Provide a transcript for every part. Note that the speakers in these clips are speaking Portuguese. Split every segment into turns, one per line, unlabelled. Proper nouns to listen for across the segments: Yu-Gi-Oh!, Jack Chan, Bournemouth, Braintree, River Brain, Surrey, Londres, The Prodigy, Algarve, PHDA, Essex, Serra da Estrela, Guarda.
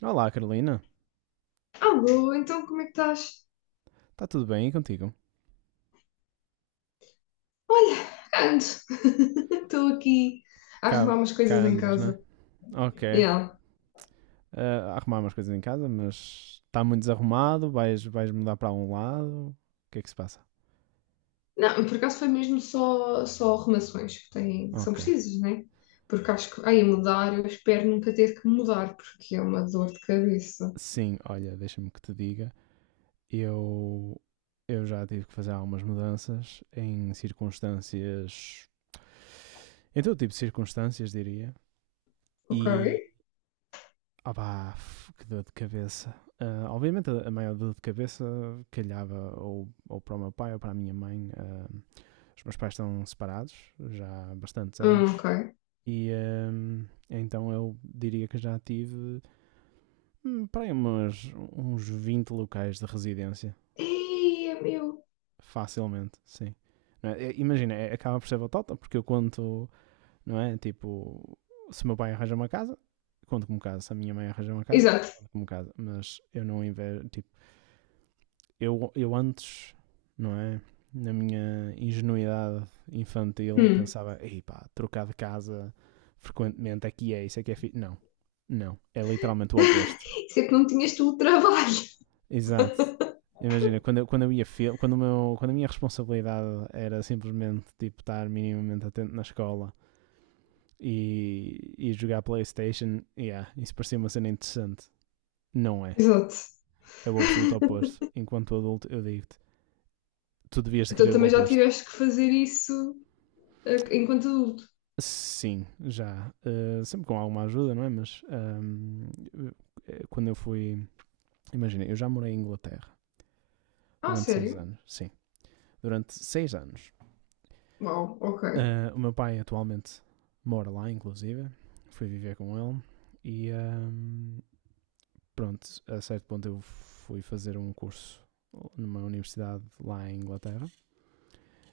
Olá, Carolina.
Alô, então como é que estás?
Está tudo bem e contigo?
Olha, ando. Estou aqui a
Cá,
arrumar umas
cá
coisas em
andas, né?
casa.
Ok.
Yeah.
Ah, a arrumar umas coisas em casa, mas está muito desarrumado. Vais mudar para um lado. O que é que se passa?
Não, por acaso foi mesmo só arrumações que são
Ok.
precisas, né? Porque acho que, ai, mudar, eu espero nunca ter que mudar, porque é uma dor de cabeça.
Sim, olha, deixa-me que te diga. Eu, eu já tive que fazer algumas mudanças em circunstâncias. Em todo tipo de circunstâncias, diria.
Ok?
E. Opá, que dor de cabeça. Ah, obviamente, a maior dor de cabeça calhava ou para o meu pai ou para a minha mãe. Os meus pais estão separados já há bastantes anos
Ok.
e então eu diria que já tive para aí uns 20 locais de residência,
Ei, é meu.
facilmente, sim. Não é? É, imagina, acaba por ser batota, porque eu conto, não é? Tipo, se o meu pai arranja uma casa, conto como casa, se a minha mãe arranja uma casa,
Exato.
conto como casa, mas eu não invejo, tipo, eu antes, não é? Na minha ingenuidade infantil,
Hum.
pensava, ei pá, trocar de casa frequentemente aqui é isso, Não, não. É literalmente o oposto.
Isso é que não tinhas tu o trabalho.
Exato. Imagina, quando eu ia fil- quando a minha responsabilidade era simplesmente tipo, estar minimamente atento na escola e jogar Playstation, yeah, isso parecia uma cena interessante. Não é.
Exato.
É o absoluto oposto. Enquanto adulto, eu digo-te, tu devias de
Então
querer o
também já
oposto.
tiveste que fazer isso, enquanto adulto.
Sim, já. Sempre com alguma ajuda, não é? Mas quando eu fui. Imagina, eu já morei em Inglaterra
Ah,
durante seis
sério?
anos. Sim, durante 6 anos.
Uau, ok,
Ah, o meu pai atualmente mora lá, inclusive. Fui viver com ele. E pronto, a certo ponto eu fui fazer um curso numa universidade lá em Inglaterra.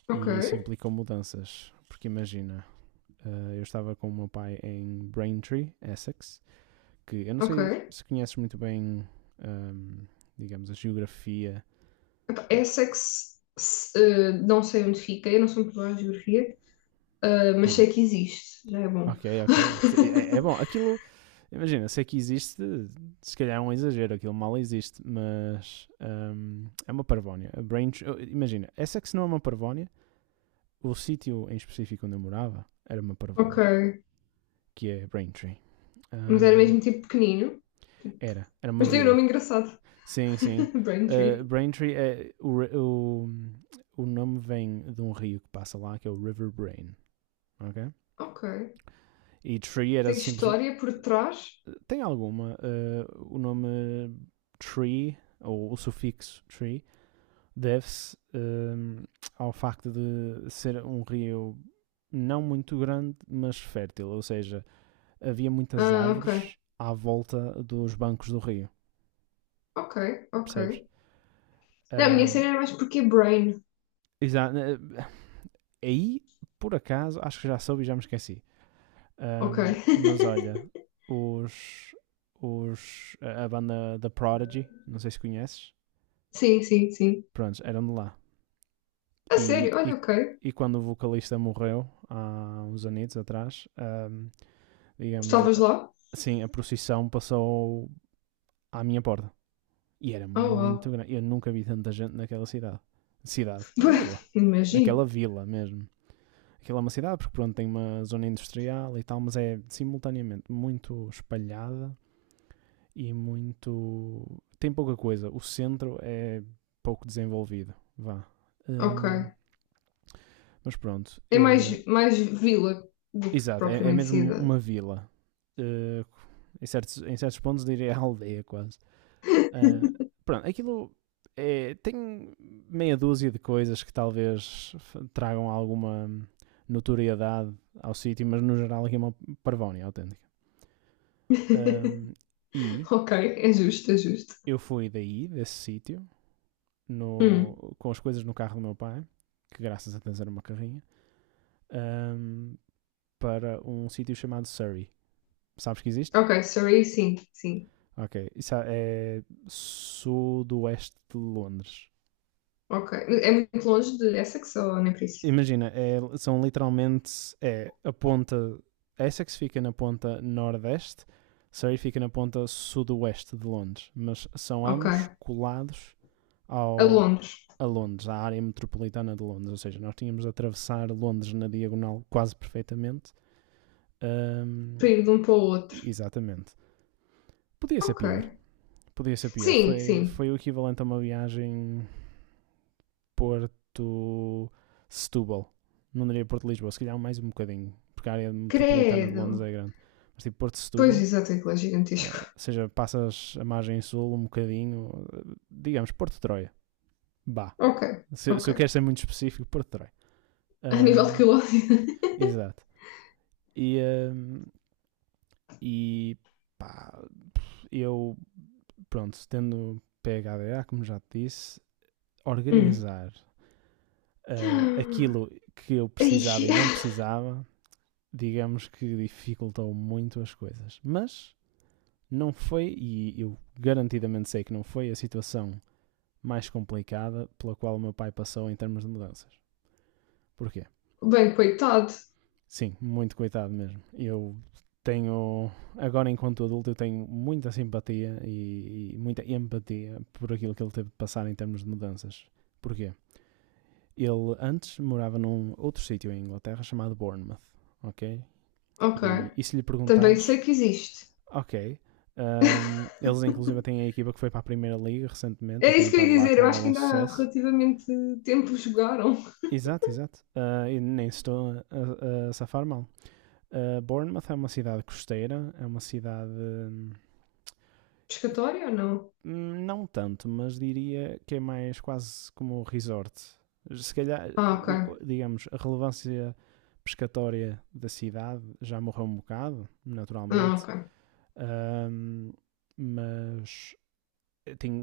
ok,
E isso implicou mudanças. Porque imagina, ah, eu estava com o meu pai em Braintree, Essex, que eu não sei
ok.
se conheces muito bem, hum, digamos, a geografia.
Epá, Essa é que se, eh, não sei onde fica, eu não sou muito boa em geografia, mas
Hum,
sei que existe, já é bom.
ok, ok. É, é bom. Aquilo, imagina, sei que existe, se calhar é um exagero, aquilo mal existe, mas é uma parvónia. A Braintree, oh, imagina, essa é que se não é uma parvónia, o sítio em específico onde eu morava era uma
Ok,
parvónia, que é Braintree.
mas era
Hum,
mesmo tipo pequenino, tipo-
era uma
mas tem um
vila.
nome engraçado,
Sim, sim.
Braintree.
Braintree é o nome vem de um rio que passa lá, que é o River Brain. Ok?
Ok,
E Tree era
tem
simplesmente.
história por trás?
Tem alguma? O nome Tree, ou o sufixo Tree, deve-se ao facto de ser um rio não muito grande, mas fértil. Ou seja, havia muitas
Ah, ok,
árvores à volta dos bancos do rio,
ok, ok.
percebes?
Não, a minha
Ah,
cena era mais porque é Brain,
exa- eh, aí, por acaso, acho que já soube e já me esqueci.
ok.
Mas olha, os, a banda The Prodigy, não sei se conheces,
Sim, sim, sim.
pronto, eram de lá.
A
E,
sério,
e,
olha, ok.
e quando o vocalista morreu, há uns anos atrás, digamos,
Estavas lá?
assim, a procissão passou à minha porta. E era
Oh,
muito
uau.
grande. Eu nunca vi tanta gente naquela cidade. Cidade,
Pois,
vila.
imagino.
Naquela vila mesmo. Aquilo é uma cidade porque, pronto, tem uma zona industrial e tal, mas é simultaneamente muito espalhada e muito. Tem pouca coisa. O centro é pouco desenvolvido. Vá.
Ok.
Hum, mas pronto.
É mais vila do que
Exato, é, é
propriamente
mesmo
cidade.
uma vila. Eh, em certos pontos diria aldeia quase. Ah, pronto, aquilo é, tem meia dúzia de coisas que talvez tragam alguma notoriedade ao sítio, mas no geral aqui é uma parvónia autêntica. Ahm, e
Ok, é justo, é justo.
eu fui daí, desse sítio,
Hum.
com as coisas no carro do meu pai, que graças a Deus era uma carrinha, ahm, para um sítio chamado Surrey. Sabes que existe?
Ok, Surrey, sim, sim.
Ok. Isso é sudoeste de Londres.
Ok. É muito longe de Essex ou nem por isso?
Imagina, são literalmente a ponta. Essex fica na ponta nordeste, Surrey fica na ponta sudoeste de Londres, mas são
Ok.
ambos
A
colados ao,
Londres,
a Londres, à área metropolitana de Londres. Ou seja, nós tínhamos de atravessar Londres na diagonal quase perfeitamente.
para
Hum,
ir de um para o outro.
exatamente. Podia ser
Ok.
pior. Podia ser pior.
Sim,
Foi,
sim.
foi o equivalente a uma viagem Porto-Setúbal. Não diria Porto-Lisboa, se calhar mais um bocadinho. Porque a área metropolitana de Londres
Credo.
é grande. Mas tipo
Pois,
Porto-Setúbal,
exato, aquilo é gigantesco.
ou seja, passas a margem sul um bocadinho, digamos Porto-Troia. Bah.
Ok,
Se,
ok.
se eu quero ser muito específico, Porto-Troia.
A nível de
Hum,
quilómetros.
Exato. E, hum, e pá, eu, pronto, tendo PHDA, como já te disse,
Hum.
organizar aquilo que eu
Ai.
precisava e não precisava, digamos que dificultou muito as coisas. Mas não foi, e eu garantidamente sei que não foi, a situação mais complicada pela qual o meu pai passou em termos de mudanças. Porquê?
Bem, coitado.
Sim, muito coitado mesmo. Eu tenho, agora enquanto adulto, eu tenho muita simpatia e muita empatia por aquilo que ele teve de passar em termos de mudanças. Porquê? Ele antes morava num outro sítio em Inglaterra chamado Bournemouth, ok?
Ok.
E se lhe
Também sei
perguntares,
que existe.
ok, um, eles inclusive têm a equipa que foi para a Primeira Liga recentemente e
É
têm
isso que eu
estado
ia
lá
dizer,
com
eu acho que
algum
ainda há
sucesso.
relativamente tempo jogaram.
Exato, exato. E nem estou a safar mal. Bournemouth é uma cidade costeira, é uma cidade.
Pescatória ou não?
Não tanto, mas diria que é mais quase como um resort. Se calhar,
Ah, ok.
digamos, a relevância pescatória da cidade já morreu um bocado,
Ah,
naturalmente.
ok.
Hum, mas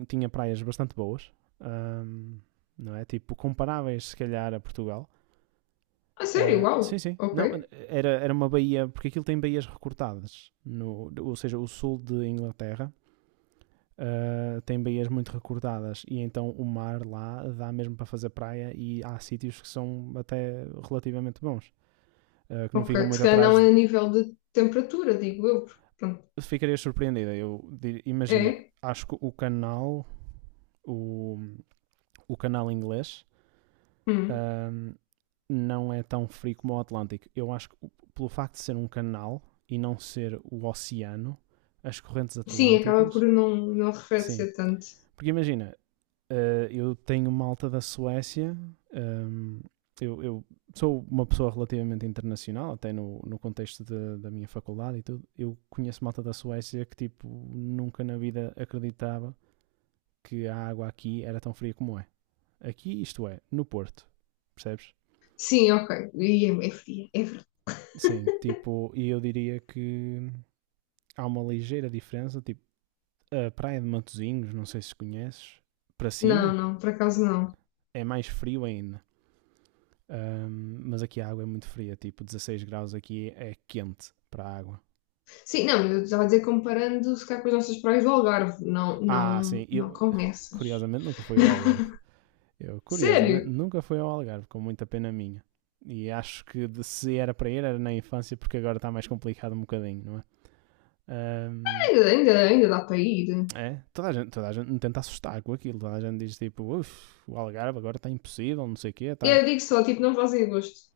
tinha praias bastante boas, hum, não é? Tipo, comparáveis, se calhar, a Portugal.
Ah, sério?
Ah, sim,
Uau!
sim.
Ok,
Não, era uma baía, porque aquilo tem baías recortadas. No, ou seja, o sul de Inglaterra tem baías muito recortadas e então o mar lá dá mesmo para fazer praia e há sítios que são até relativamente bons, que não ficam
ok. Se
muito
calhar não
atrás.
é
De...
a nível de temperatura, digo eu, porque, pronto.
Ficaria surpreendida. Imagina,
É?
acho que o canal, o, o canal inglês,
Hum.
ah, não é tão frio como o Atlântico. Eu acho que pelo facto de ser um canal e não ser o oceano, as correntes
Sim, acaba por
atlânticas,
não
sim.
arrefecer tanto.
Porque imagina, eu tenho malta da Suécia, ehm, eu sou uma pessoa relativamente internacional, até no contexto da minha faculdade e tudo. Eu conheço malta da Suécia que, tipo, nunca na vida acreditava que a água aqui era tão fria como é. Aqui, isto é, no Porto, percebes?
Sim, ok. E é fria, é verdade.
Sim, tipo, e eu diria que há uma ligeira diferença, tipo, a praia de Matozinhos, não sei se conheces, para
Não,
cima
não, por acaso não.
é mais frio ainda. Mas aqui a água é muito fria, tipo 16 graus aqui é quente para a água.
Sim, não, eu estava a dizer comparando se calhar com as nossas praias do Algarve. Não,
Ah, sim,
não, não
eu
com essas.
curiosamente nunca fui ao Algarve. Eu curiosamente
Sério?
nunca fui ao Algarve, com muita pena minha. E acho que se era para ir era na infância, porque agora está mais complicado um bocadinho, não é? Ahm,
Ainda dá para ir.
é, toda a gente me tenta assustar com aquilo. Toda a gente diz tipo, uff, o Algarve agora está impossível, não sei o quê, está.
Eu digo só, tipo, não faz em agosto.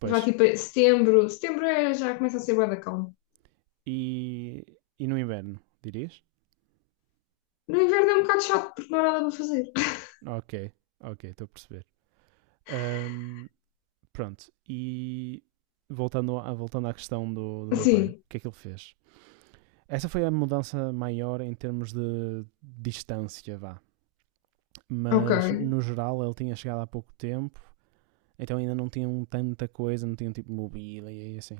Pois.
Vá tipo a setembro. Setembro é, já começa a ser bué da calma.
E, e no inverno, dirias?
No inverno é um bocado chato porque não há nada para fazer.
Ok, ok, estou a perceber. Ahm, pronto, e voltando, voltando à questão do meu pai, o
Sim,
que é que ele fez? Essa foi a mudança maior em termos de distância, vá. Mas
ok.
no geral ele tinha chegado há pouco tempo, então ainda não tinham tanta coisa, não tinham tipo mobília e assim.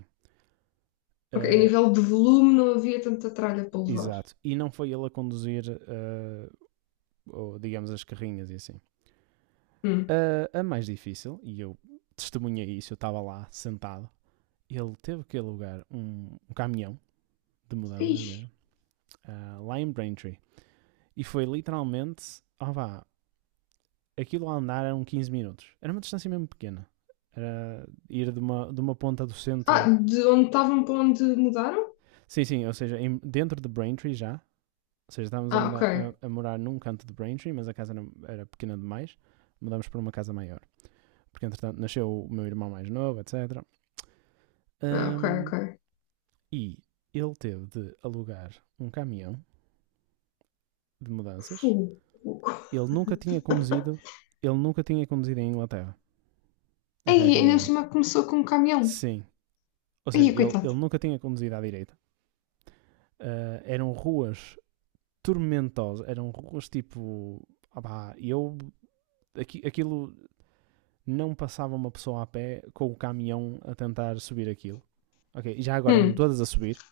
Ok, a
Ah,
nível de volume não havia tanta tralha para levar.
exato. E não foi ele a conduzir, ou, digamos, as carrinhas e assim.
Hum.
A mais difícil, e eu testemunhei isso, eu estava lá sentado, ele teve que alugar um caminhão de mudanças
Ixi.
mesmo, lá em Braintree. E foi literalmente, ó vá, aquilo a andar eram 15 minutos. Era uma distância mesmo pequena. Era ir de uma ponta do
Ah,
centro.
de onde estavam para onde mudaram?
Sim, sim, ou seja, dentro de Braintree já. Ou seja, estávamos a,
Ah,
mudar,
ok.
a morar num canto de Braintree, mas a casa era pequena demais. Mudámos para uma casa maior. Porque, entretanto, nasceu o meu irmão mais novo, etc.
Ah, ok,
Ahm,
ok.
e ele teve de alugar um caminhão de mudanças.
Fu.
Ele nunca tinha conduzido, ele nunca tinha conduzido em Inglaterra
Aí,
até aquele
ainda por
momento.
cima começou com um caminhão.
Sim, ou seja,
Aí,
ele,
coitado.
ele nunca tinha conduzido à direita. Ah, eram ruas tormentosas, eram ruas tipo. Ah, pá, eu. Aquilo não passava uma pessoa a pé com o caminhão a tentar subir aquilo. Ok, já agora eram
Hum.
todas a subir,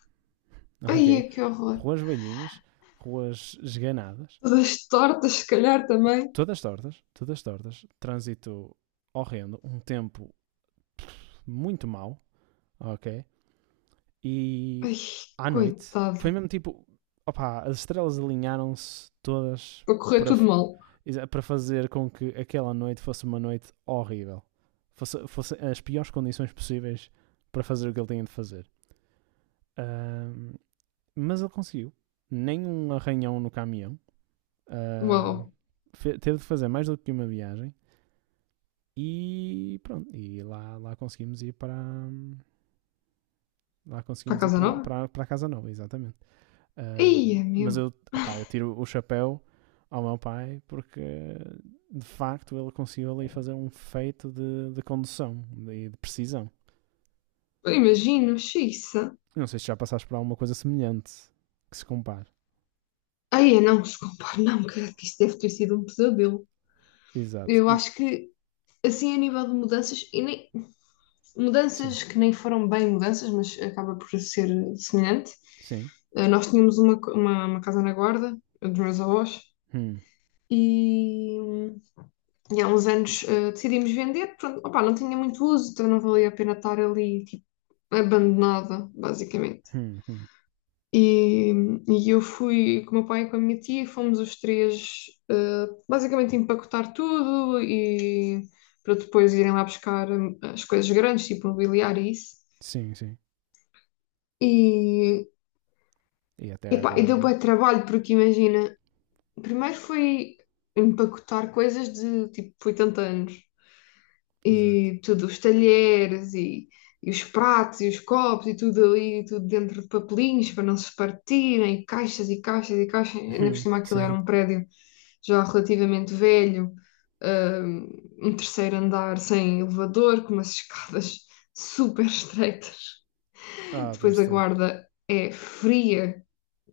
ok?
Aí, que horror.
Ruas velhinhas, ruas esganadas,
Todas tortas, se calhar também.
todas tortas, trânsito horrendo, um tempo muito mau, ok? E
Ai,
à noite, foi
coitado.
mesmo tipo, opá, as estrelas alinharam-se todas
Para correr
para,
tudo mal.
para fazer com que aquela noite fosse uma noite horrível. Fosse, fosse as piores condições possíveis para fazer o que ele tinha de fazer. Ahm, mas ele conseguiu. Nem um arranhão no caminhão. Ah,
Uau.
teve de fazer mais do que uma viagem. E pronto, lá conseguimos ir para. Lá
Para
conseguimos ir
Casa
para,
Nova?
para a Casa Nova, exatamente. Um,
Ia,
mas
meu.
eu, opá, eu tiro o chapéu ao meu pai porque de facto ele conseguiu ali fazer um feito de condução de precisão.
Eu imagino, xiça.
Não sei se já passaste por alguma coisa semelhante que se compare.
Aí, não, desculpa, não, credo que isso deve ter sido um pesadelo.
Exato.
Eu acho que, assim, a nível de mudanças, e nem,
Sim,
mudanças que nem foram bem mudanças, mas acaba por ser semelhante.
sim.
Nós tínhamos uma casa na Guarda, dos meus avós,
Hum,
e, hum, e há uns anos decidimos vender. Pronto, opá, não tinha muito uso, então não valia a pena estar ali, tipo, abandonada, basicamente.
hum, hum.
E, e eu fui com o meu pai e com a minha tia, e fomos os três basicamente empacotar tudo e para depois irem lá buscar as coisas grandes, tipo mobiliário e isso.
Sim, sim.
E,
E até à
epá, e deu
guarda.
bué trabalho, porque imagina, primeiro foi empacotar coisas de tipo 80 anos.
Exato.
E tudo, os talheres e os pratos e os copos e tudo ali, tudo dentro de papelinhos para não se partirem, e caixas e caixas e caixas. Ainda por cima aquilo era
Sim.
um prédio já relativamente velho, hum, um terceiro andar sem elevador, com umas escadas super estreitas.
Ah,
Depois
Deus do
a
céu.
Guarda é fria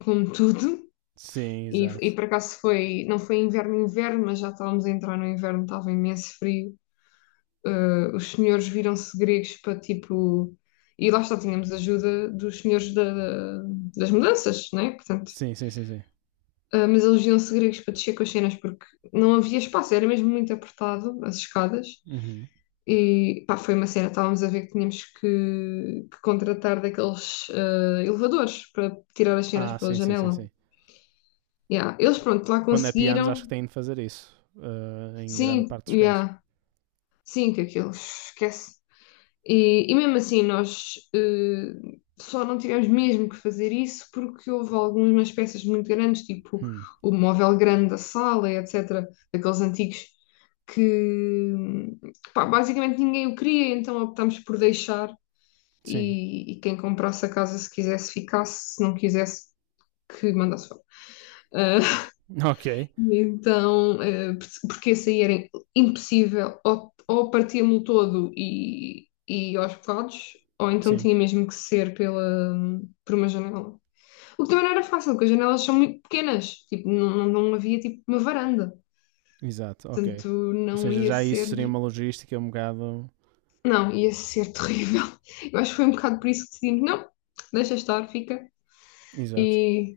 como tudo.
Sim,
E
exato.
por acaso foi, não foi inverno, inverno, mas já estávamos a entrar no inverno, estava imenso frio os senhores viram-se gregos para tipo. E lá está, tínhamos ajuda dos senhores das mudanças, né? Portanto,
Sim, sim, sim, sim.
mas eles viram-se gregos para descer com as cenas porque não havia espaço, era mesmo muito apertado as escadas.
Uhum.
E pá, foi uma cena, estávamos a ver que tínhamos que contratar daqueles elevadores para tirar as cenas
Ah,
pela
sim, sim, sim,
janela.
sim.
Yeah. Eles,
Qu-
pronto, lá
Quando é pianos, acho que
conseguiram.
têm de fazer isso. Em grande
Sim,
parte dos casos.
yeah. Sim, que aquilo esquece. E mesmo assim, nós só não tivemos mesmo que fazer isso porque houve algumas peças muito grandes, tipo
Hum,
o móvel grande da sala, etc., daqueles antigos, que pá, basicamente ninguém o queria, então optámos por deixar
Sim.
e quem comprasse a casa, se quisesse, ficasse, se não quisesse, que mandasse fora. Ah,
Ok.
e então, porque esse aí era impossível, ou partia-me o todo e aos bocados, ou então
Sim.
tinha mesmo que ser por uma janela. O que também não era fácil, porque as janelas são muito pequenas, tipo, não, não, não havia tipo uma varanda,
Exato. Ok.
portanto
Ou
não
seja,
ia
já isso seria
ser,
uma logística um bocado.
não, ia ser terrível. Eu acho que foi um bocado por isso que decidimos, não, deixa estar, fica,
Exato.
e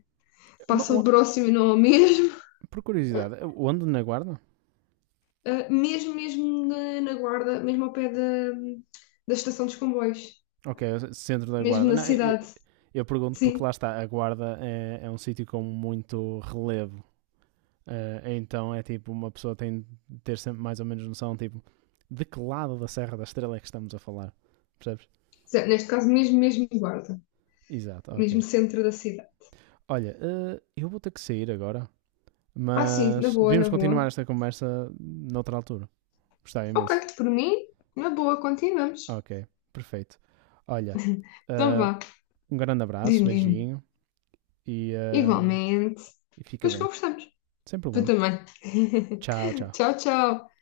Uma-
passa o
uma-
próximo e não ao mesmo.
por curiosidade, onde na guarda?
Mesmo, mesmo na Guarda, mesmo ao pé da estação dos comboios,
Ok, centro da
mesmo
guarda.
na
Não, eu,
cidade,
eu pergunto porque
sim.
lá está, a guarda é um sítio com muito relevo. Então é tipo, uma pessoa tem de ter sempre mais ou menos noção, tipo, de que lado da Serra da Estrela é que estamos a falar. Percebes?
Neste caso, mesmo, mesmo Guarda,
Exato,
mesmo
ok.
centro da cidade.
Olha, eu vou ter que sair agora,
Ah, sim, na
mas
boa,
devíamos
na
continuar
boa.
esta conversa noutra altura. Gostava
Ok,
imenso.
por mim, na boa, continuamos.
Ok, perfeito. Olha,
Então
eh,
vá,
um grande abraço,
diz-me, diz-me.
beijinho e, eh,
Igualmente.
e fica
Depois
bem.
conversamos.
Sem
Tu
problema.
também.
Tchau, tchau.
Tchau, tchau.